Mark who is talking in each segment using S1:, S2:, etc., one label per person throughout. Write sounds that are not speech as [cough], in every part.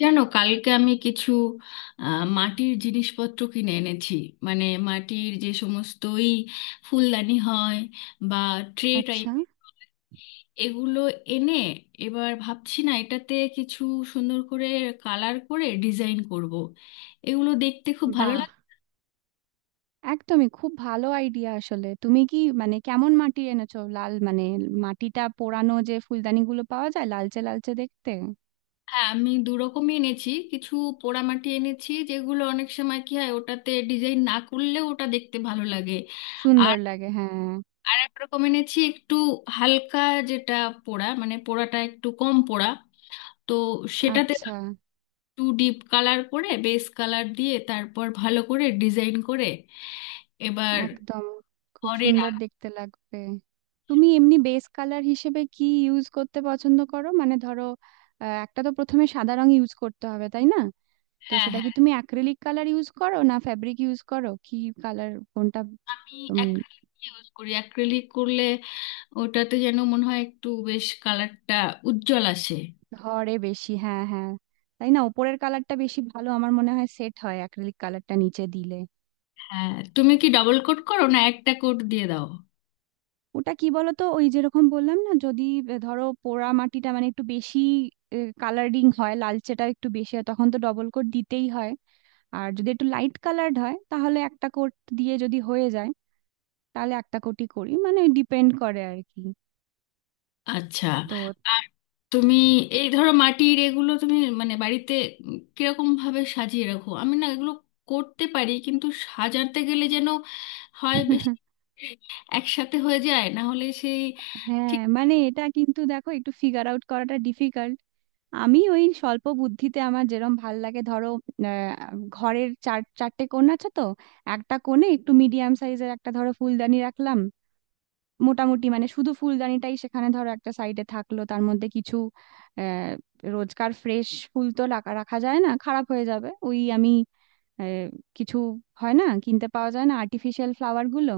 S1: জানো কালকে আমি কিছু মাটির জিনিসপত্র কিনে এনেছি। মানে মাটির যে সমস্তই ফুলদানি হয় বা ট্রে টাইপ,
S2: আচ্ছা।
S1: এগুলো এনে এবার ভাবছি না এটাতে কিছু সুন্দর করে কালার করে ডিজাইন করব। এগুলো দেখতে খুব ভালো
S2: বাহ!
S1: লাগে।
S2: একদমই খুব ভালো আইডিয়া আসলে। তুমি কি মানে কেমন মাটি এনেছো? লাল মানে মাটিটা পোড়ানো যে ফুলদানিগুলো পাওয়া যায় লালচে লালচে দেখতে
S1: হ্যাঁ আমি দু রকমই এনেছি। কিছু পোড়ামাটি এনেছি যেগুলো অনেক সময় কি হয়, ওটাতে ডিজাইন না করলেও ওটা দেখতে ভালো লাগে।
S2: সুন্দর লাগে। হ্যাঁ,
S1: আর এক রকমের এনেছি একটু হালকা, যেটা পোড়া মানে পোড়াটা একটু কম পোড়া। তো সেটাতে
S2: আচ্ছা
S1: একটু ডিপ কালার করে বেস কালার দিয়ে তারপর ভালো করে ডিজাইন করে এবার
S2: একদম খুব
S1: ঘরে
S2: সুন্দর
S1: রাখ।
S2: দেখতে লাগবে। তুমি এমনি বেস কালার হিসেবে কি ইউজ করতে পছন্দ করো? মানে ধরো একটা তো প্রথমে সাদা রং ইউজ করতে হবে তাই না? তো
S1: হ্যাঁ
S2: সেটা কি
S1: হ্যাঁ
S2: তুমি অ্যাক্রিলিক কালার ইউজ করো না ফ্যাব্রিক ইউজ করো? কি কালার কোনটা
S1: আমি
S2: তুমি
S1: অ্যাক্রিলিক ইউজ করি। অ্যাক্রিলিক করলে ওটাতে যেন মনে হয় একটু বেশ কালারটা উজ্জ্বল আসে।
S2: ধরে বেশি। হ্যাঁ, হ্যাঁ, তাই না। উপরের কালারটা বেশি ভালো আমার মনে হয় সেট হয় অ্যাক্রিলিক কালারটা নিচে দিলে।
S1: হ্যাঁ তুমি কি ডাবল কোট করো না একটা কোট দিয়ে দাও?
S2: ওটা কি বলতো ওই যেরকম বললাম না যদি ধরো পোড়া মাটিটা মানে একটু বেশি কালারিং হয় লালচেটা একটু বেশি হয় তখন তো ডবল কোট দিতেই হয়। আর যদি একটু লাইট কালার্ড হয় তাহলে একটা কোট দিয়ে যদি হয়ে যায় তাহলে একটা কোটই করি মানে ডিপেন্ড করে আর কি।
S1: আচ্ছা।
S2: তো
S1: আর তুমি এই ধরো মাটির এগুলো তুমি মানে বাড়িতে কিরকম ভাবে সাজিয়ে রাখো? আমি না এগুলো করতে পারি কিন্তু সাজাতে গেলে যেন হয় বেশি
S2: [laughs]
S1: একসাথে হয়ে যায়, না হলে সেই
S2: হ্যাঁ,
S1: ঠিক।
S2: মানে এটা কিন্তু দেখো একটু ফিগার আউট করাটা ডিফিকাল্ট। আমি ওই স্বল্প বুদ্ধিতে আমার যেরম ভাল লাগে ধরো আহ, ঘরের চার চারটে কোণ আছে তো একটা কোণে একটু মিডিয়াম সাইজের একটা ধরো ফুলদানি রাখলাম। মোটামুটি মানে শুধু ফুলদানিটাই সেখানে ধরো একটা সাইডে থাকলো তার মধ্যে কিছু আহ রোজকার ফ্রেশ ফুল তো রাখা রাখা যায় না, খারাপ হয়ে যাবে। ওই আমি আহ, কিছু হয় না কিনতে পাওয়া যায় না আর্টিফিশিয়াল ফ্লাওয়ার গুলো,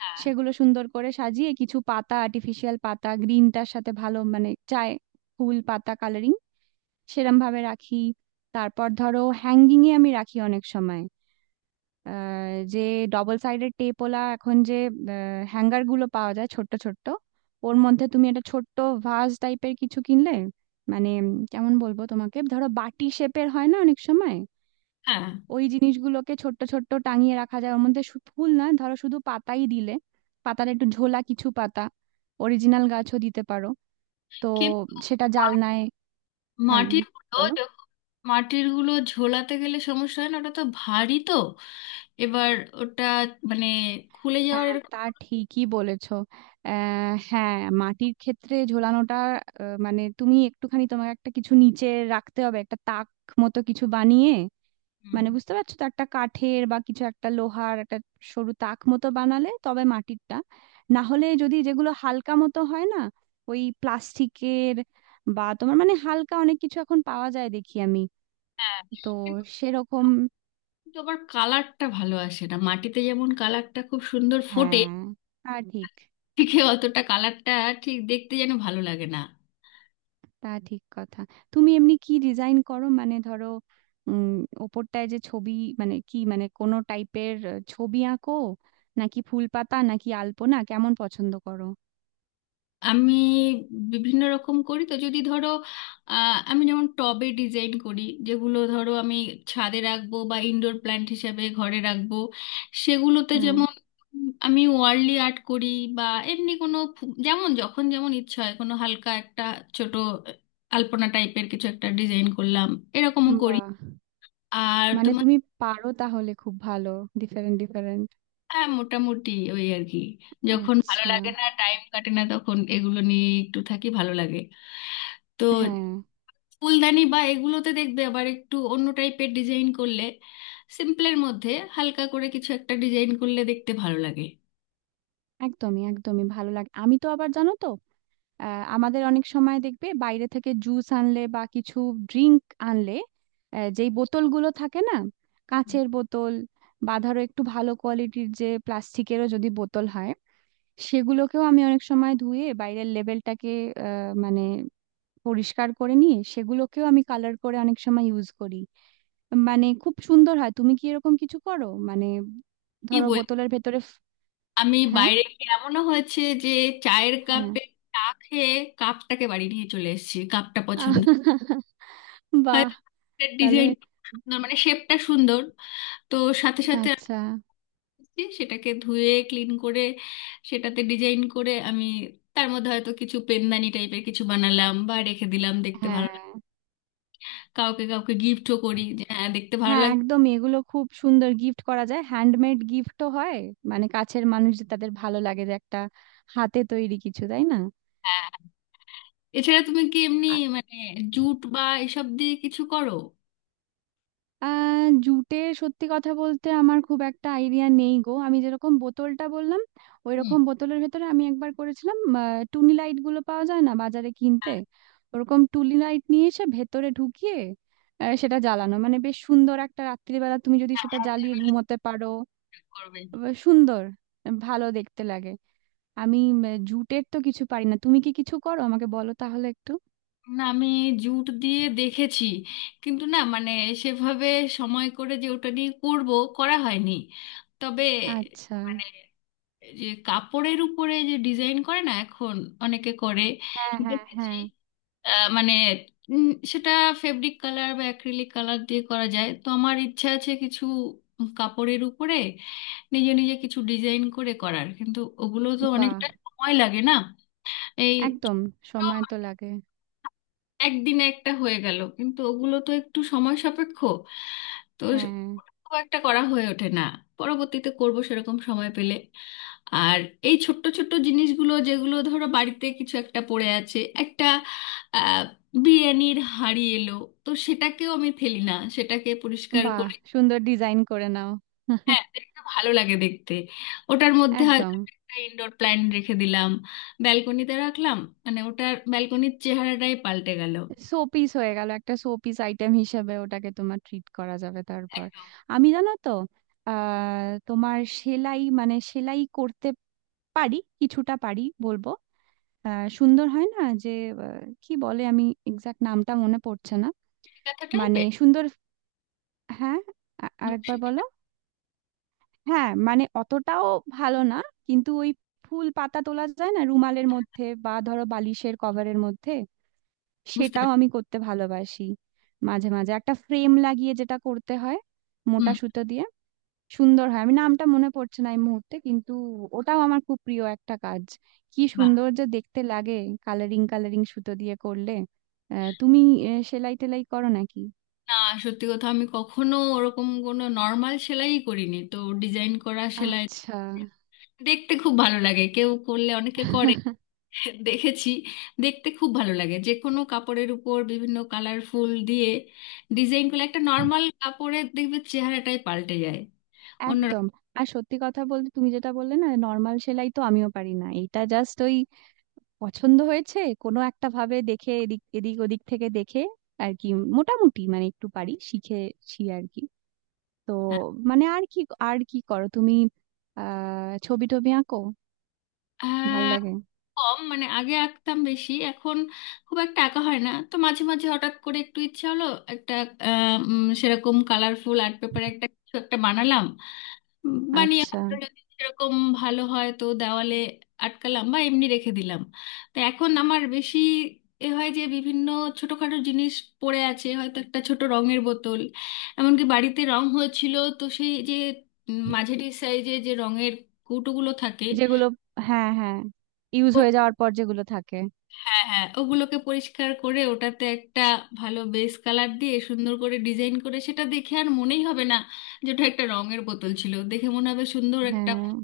S1: হ্যাঁ
S2: সেগুলো সুন্দর করে সাজিয়ে কিছু পাতা আর্টিফিশিয়াল পাতা গ্রিনটার সাথে ভালো মানে চায় ফুল পাতা কালারিং সেরম ভাবে রাখি। তারপর ধরো হ্যাঙ্গিং এ আমি রাখি অনেক সময় আহ, যে ডবল সাইডেড টেপওয়ালা এখন যে হ্যাঙ্গার গুলো পাওয়া যায় ছোট্ট ছোট্ট, ওর মধ্যে তুমি একটা ছোট্ট ভাস টাইপের কিছু কিনলে, মানে কেমন বলবো তোমাকে, ধরো বাটি শেপের হয় না অনেক সময়,
S1: হ্যাঁ
S2: ওই জিনিসগুলোকে ছোট্ট ছোট্ট টাঙিয়ে রাখা যায়। ওর মধ্যে ফুল না ধরো শুধু পাতাই দিলে পাতার একটু ঝোলা কিছু পাতা অরিজিনাল গাছও দিতে পারো। তো
S1: কিন্তু
S2: সেটা
S1: মা-
S2: জালনায়। হ্যাঁ,
S1: মাটির গুলো
S2: বলো।
S1: যখন মাটির গুলো ঝোলাতে গেলে সমস্যা হয় না? ওটা তো ভারী, তো এবার ওটা মানে খুলে যাওয়ার
S2: হ্যাঁ,
S1: এরকম-
S2: তা ঠিকই বলেছো। হ্যাঁ, মাটির ক্ষেত্রে ঝোলানোটা মানে তুমি একটুখানি তোমার একটা কিছু নিচে রাখতে হবে, একটা তাক মতো কিছু বানিয়ে।
S1: হুম।
S2: মানে বুঝতে পারছো তো, একটা কাঠের বা কিছু একটা লোহার একটা সরু তাক মতো বানালে তবে মাটিরটা। না হলে যদি যেগুলো হালকা মতো হয় না ওই প্লাস্টিকের বা তোমার মানে হালকা অনেক কিছু এখন পাওয়া যায় দেখি আমি।
S1: হ্যাঁ,
S2: তো সেরকম।
S1: কিন্তু আবার কালারটা ভালো আসে না। মাটিতে যেমন কালারটা খুব সুন্দর ফোটে,
S2: হ্যাঁ, তা ঠিক।
S1: ঠিক অতটা কালারটা ঠিক দেখতে যেন ভালো লাগে না।
S2: তা ঠিক কথা। তুমি এমনি কি ডিজাইন করো মানে ধরো উম ওপরটায় যে ছবি, মানে কি মানে কোনো টাইপের ছবি আঁকো নাকি ফুল পাতা নাকি আলপনা কেমন পছন্দ করো?
S1: আমি বিভিন্ন রকম করি। তো যদি ধরো, আমি যেমন টবে ডিজাইন করি যেগুলো ধরো আমি ছাদে রাখবো বা ইনডোর প্ল্যান্ট হিসাবে ঘরে রাখবো, সেগুলোতে
S2: হ্যাঁ,
S1: যেমন আমি ওয়ার্লি আর্ট করি। বা এমনি কোনো যেমন যখন যেমন ইচ্ছা হয় কোনো হালকা একটা ছোট আলপনা টাইপের কিছু একটা ডিজাইন করলাম, এরকমও করি।
S2: বাহ!
S1: আর
S2: মানে
S1: তোমার?
S2: তুমি পারো তাহলে খুব ভালো, ডিফারেন্ট ডিফারেন্ট।
S1: হ্যাঁ মোটামুটি, ওই আর কি। যখন ভালো
S2: আচ্ছা।
S1: লাগে না, টাইম কাটে না, তখন এগুলো নিয়ে একটু থাকি, ভালো লাগে। তো
S2: হ্যাঁ,
S1: ফুলদানি বা এগুলোতে দেখবে আবার একটু অন্য টাইপের ডিজাইন করলে সিম্পলের মধ্যে হালকা করে কিছু একটা ডিজাইন করলে দেখতে ভালো লাগে।
S2: একদমই একদমই ভালো লাগে। আমি তো আবার জানো তো আমাদের অনেক সময় দেখবে বাইরে থেকে জুস আনলে বা কিছু ড্রিঙ্ক আনলে যেই বোতলগুলো থাকে না কাঁচের বোতল বা ধরো একটু ভালো কোয়ালিটির যে প্লাস্টিকেরও যদি বোতল হয়, সেগুলোকেও আমি অনেক সময় ধুয়ে বাইরের লেবেলটাকে মানে পরিষ্কার করে নিয়ে সেগুলোকেও আমি কালার করে অনেক সময় ইউজ করি। মানে খুব সুন্দর হয়। তুমি কি এরকম কিছু করো মানে
S1: কি
S2: ধরো
S1: বল,
S2: বোতলের ভেতরে
S1: আমি
S2: হ্যাঁ,
S1: বাইরে গিয়ে এমনও হয়েছে যে চায়ের
S2: হ্যাঁ।
S1: কাপে চা খেয়ে কাপটাকে বাড়ি নিয়ে চলে এসেছি। কাপটা পছন্দ,
S2: [laughs] আহ, বাহ!
S1: হয়তো
S2: তাহলে
S1: ডিজাইন সুন্দর মানে শেপটা সুন্দর। তো সাথে সাথে
S2: আচ্ছা।
S1: যে সেটাকে ধুয়ে ক্লিন করে সেটাতে ডিজাইন করে আমি তার মধ্যে হয়তো কিছু পেনদানি টাইপের কিছু বানালাম বা রেখে দিলাম, দেখতে
S2: হ্যাঁ,
S1: ভালো লাগে। কাউকে কাউকে গিফটও করি, যে হ্যাঁ দেখতে ভালো
S2: হ্যাঁ,
S1: লাগে।
S2: একদমই এগুলো খুব সুন্দর গিফট করা যায়, হ্যান্ডমেড গিফটও হয়। মানে কাছের মানুষ যে তাদের ভালো লাগে যে একটা হাতে তৈরি কিছু, তাই না।
S1: হ্যাঁ। এছাড়া তুমি কি এমনি
S2: আ-
S1: মানে জুট বা এসব দিয়ে কিছু করো?
S2: আহ, জুটে সত্যি কথা বলতে আমার খুব একটা আইডিয়া নেই গো। আমি যেরকম বোতলটা বললাম ওই
S1: হুম।
S2: রকম বোতলের ভেতরে আমি একবার করেছিলাম। টুনি লাইট গুলো পাওয়া যায় না বাজারে কিনতে,
S1: হ্যাঁ,
S2: ওরকম টুনি লাইট নিয়ে এসে ভেতরে ঢুকিয়ে সেটা জ্বালানো, মানে বেশ সুন্দর, একটা রাত্রিবেলা তুমি যদি
S1: হ্যাঁ,
S2: সেটা
S1: হাতের
S2: জ্বালিয়ে
S1: কাজ
S2: ঘুমোতে পারো
S1: করবে।
S2: সুন্দর ভালো দেখতে লাগে। আমি জুটের তো কিছু পারি না। তুমি কি কিছু করো আমাকে বলো তাহলে একটু।
S1: না আমি জুট দিয়ে দেখেছি, কিন্তু না মানে সেভাবে সময় করে যে ওটা নিয়ে করব, করা হয়নি। তবে
S2: আচ্ছা।
S1: মানে যে কাপড়ের উপরে যে ডিজাইন করে না এখন অনেকে করে,
S2: হ্যাঁ, হ্যাঁ,
S1: দেখেছি।
S2: হ্যাঁ।
S1: মানে উম, সেটা ফেব্রিক কালার বা অ্যাক্রিলিক কালার দিয়ে করা যায়, তো আমার ইচ্ছা আছে কিছু কাপড়ের উপরে নিজে নিজে কিছু ডিজাইন করে করার, কিন্তু ওগুলো তো
S2: বাহ!
S1: অনেকটা সময় লাগে না এই
S2: একদম। সময় তো
S1: ছোট
S2: লাগে।
S1: একদিনে একটা হয়ে গেল, কিন্তু ওগুলো তো একটু সময় সাপেক্ষ। তো
S2: হ্যাঁ।
S1: খুব একটা করা হয়ে ওঠে না, পরবর্তীতে করব সেরকম সময় পেলে। আর এই ছোট্ট ছোট্ট জিনিসগুলো যেগুলো ধরো বাড়িতে কিছু একটা পড়ে আছে, একটা আহ, বিরিয়ানির হাঁড়ি এলো, তো সেটাকেও আমি ফেলি না, সেটাকে পরিষ্কার
S2: বাহ!
S1: করে।
S2: সুন্দর ডিজাইন করে নাও।
S1: হ্যাঁ দেখতে ভালো লাগে দেখতে। ওটার মধ্যে হয়তো
S2: একদম।
S1: একটা ইনডোর প্ল্যান্ট রেখে দিলাম, ব্যালকনিতে রাখলাম, মানে ওটার ব্যালকনির চেহারাটাই পাল্টে গেল।
S2: শো পিস হয়ে গেল, একটা শো পিস আইটেম হিসেবে ওটাকে তোমার ট্রিট করা যাবে। তারপর আমি জানো তো তোমার সেলাই মানে সেলাই করতে পারি, কিছুটা পারি বলবো। সুন্দর হয় না যে, কি বলে, আমি এক্সাক্ট নামটা মনে পড়ছে না।
S1: ব্যথা
S2: মানে
S1: টাইপের।
S2: সুন্দর। হ্যাঁ।
S1: নকশি।
S2: আরেকবার বলো। হ্যাঁ, মানে অতটাও ভালো না কিন্তু ওই ফুল পাতা তোলা যায় না রুমালের মধ্যে বা ধরো বালিশের কভারের মধ্যে,
S1: বুঝতে
S2: সেটাও
S1: পেরেছি।
S2: আমি করতে ভালোবাসি। মাঝে মাঝে একটা ফ্রেম লাগিয়ে যেটা করতে হয়
S1: হুম।
S2: মোটা সুতো দিয়ে, সুন্দর হয়। আমি নামটা মনে পড়ছে না এই মুহূর্তে কিন্তু ওটাও আমার খুব প্রিয় একটা কাজ। কি
S1: বাহ।
S2: সুন্দর যে দেখতে লাগে কালারিং কালারিং সুতো দিয়ে করলে। তুমি সেলাই টেলাই করো নাকি?
S1: না সত্যি কথা আমি কখনো ওরকম কোনো নর্মাল সেলাই করিনি তো, ডিজাইন করা সেলাই।
S2: আচ্ছা।
S1: দেখতে খুব ভালো লাগে কেউ করলে, অনেকে করে দেখেছি। দেখতে খুব ভালো লাগে যে কোনো কাপড়ের উপর বিভিন্ন কালারফুল দিয়ে ডিজাইন করলে একটা নর্মাল কাপড়ের দেখবে চেহারাটাই পাল্টে যায়, অন্যরকম
S2: একদম।
S1: হ্যাঁ।
S2: আর সত্যি কথা বলতে তুমি যেটা বললে না নর্মাল সেলাই তো আমিও পারি না। এটা জাস্ট ওই পছন্দ হয়েছে কোনো একটা ভাবে, দেখে এদিক এদিক ওদিক থেকে দেখে আর কি। মোটামুটি মানে একটু পারি, শিখেছি আর কি। তো মানে আর কি। আর কি করো তুমি? ছবি টবি আঁকো, ভাল
S1: আহ,
S2: লাগে?
S1: কম মানে আগে আঁকতাম বেশি, এখন খুব একটা আঁকা হয় না। তো মাঝে মাঝে হঠাৎ করে একটু ইচ্ছা হলো একটা সেরকম কালারফুল আর্ট পেপারে একটা কিছু একটা বানালাম। বানিয়ে
S2: আচ্ছা।
S1: হয়তো যদি সেরকম ভালো হয় তো দেওয়ালে আটকালাম বা এমনি রেখে দিলাম। তো এখন আমার বেশি এ হয় যে বিভিন্ন ছোটখাটো জিনিস পড়ে আছে, হয়তো একটা ছোট রঙের বোতল। এমনকি বাড়িতে রং হয়েছিল তো সেই যে মাঝারি সাইজে যে রঙের কৌটোগুলো থাকে,
S2: যেগুলো হ্যাঁ, হ্যাঁ, ইউজ হয়ে যাওয়ার পর যেগুলো থাকে।
S1: হ্যাঁ হ্যাঁ ওগুলোকে পরিষ্কার করে ওটাতে একটা ভালো বেস কালার দিয়ে সুন্দর করে ডিজাইন করে সেটা দেখে আর মনেই হবে না যে ওটা একটা রঙের বোতল ছিল, দেখে মনে হবে সুন্দর একটা।
S2: হ্যাঁ।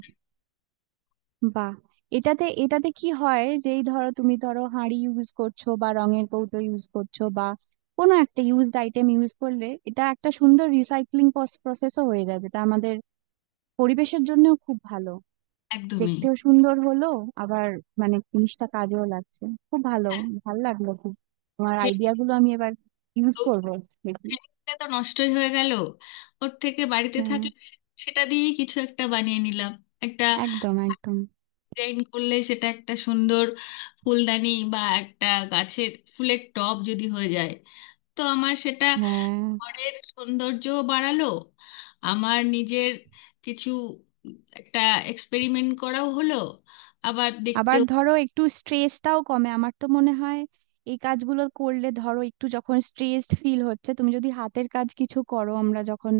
S2: বাহ! এটাতে এটাতে কি হয়, যেই ধরো তুমি ধরো হাঁড়ি ইউজ করছো বা রঙের কৌটো ইউজ করছো বা কোনো একটা ইউজড আইটেম ইউজ করলে, এটা একটা সুন্দর রিসাইক্লিং প্রসেসও হয়ে যায় যেটা আমাদের পরিবেশের জন্যও খুব ভালো।
S1: একদমই।
S2: দেখতেও সুন্দর হলো আবার, মানে জিনিসটা কাজেও লাগছে, খুব ভালো।
S1: হ্যাঁ।
S2: ভালো লাগলো খুব। তোমার
S1: ফে-
S2: আইডিয়া গুলো আমি এবার ইউজ
S1: তো
S2: করবো, দেখি।
S1: ফেরিটা তো নষ্টই হয়ে গেল, ওর থেকে বাড়িতে
S2: হ্যাঁ,
S1: থাকলে সেটা দিয়েই কিছু একটা বানিয়ে নিলাম। একটা
S2: একদম একদম।
S1: ডিজাইন করলে সেটা একটা সুন্দর ফুলদানি বা একটা গাছের ফুলের টব যদি হয়ে যায়, তো আমার সেটা
S2: হ্যাঁ,
S1: ঘরের সৌন্দর্য বাড়ালো, আমার নিজের কিছু একটা এক্সপেরিমেন্ট করাও হলো, আবার
S2: আবার
S1: দেখতেও।
S2: ধরো একটু স্ট্রেসটাও কমে আমার তো মনে হয় এই কাজগুলো করলে। ধরো একটু যখন স্ট্রেসড ফিল হচ্ছে তুমি যদি হাতের কাজ কিছু করো, আমরা যখন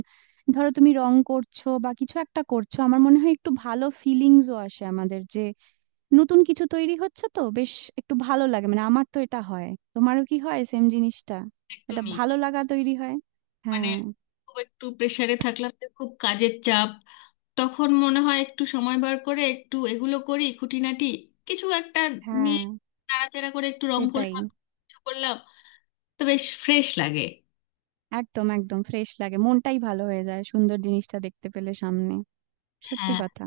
S2: ধরো তুমি রং করছো বা কিছু একটা করছো, আমার মনে হয় একটু ভালো ফিলিংসও আসে আমাদের, যে নতুন কিছু তৈরি হচ্ছে, তো বেশ একটু ভালো লাগে, মানে আমার তো এটা হয়। তোমারও কি হয় সেম জিনিসটা? এটা
S1: একদমই।
S2: ভালো লাগা তৈরি হয়।
S1: মানে
S2: হ্যাঁ,
S1: খুব একটু প্রেসারে থাকলাম যে খুব কাজের চাপ, তখন মনে হয় একটু সময় বার করে একটু এগুলো করি, খুঁটিনাটি কিছু একটা নিয়ে
S2: হ্যাঁ,
S1: নাড়াচাড়া করে একটু রং
S2: সেটাই।
S1: করলাম কিছু করলাম, তো বেশ ফ্রেশ লাগে।
S2: একদম একদম ফ্রেশ লাগে, মনটাই ভালো হয়ে যায় সুন্দর জিনিসটা দেখতে পেলে সামনে, সত্যি
S1: হ্যাঁ,
S2: কথা।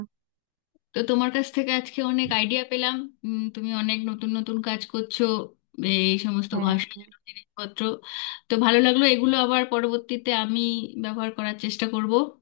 S1: তো তোমার কাছ থেকে আজকে অনেক আইডিয়া পেলাম। তুমি অনেক নতুন নতুন কাজ করছো, এই সমস্ত ঘর
S2: হ্যাঁ।
S1: সাজানোর জিনিসপত্র। তো ভালো লাগলো, এগুলো আবার পরবর্তীতে আমি ব্যবহার করার চেষ্টা করব।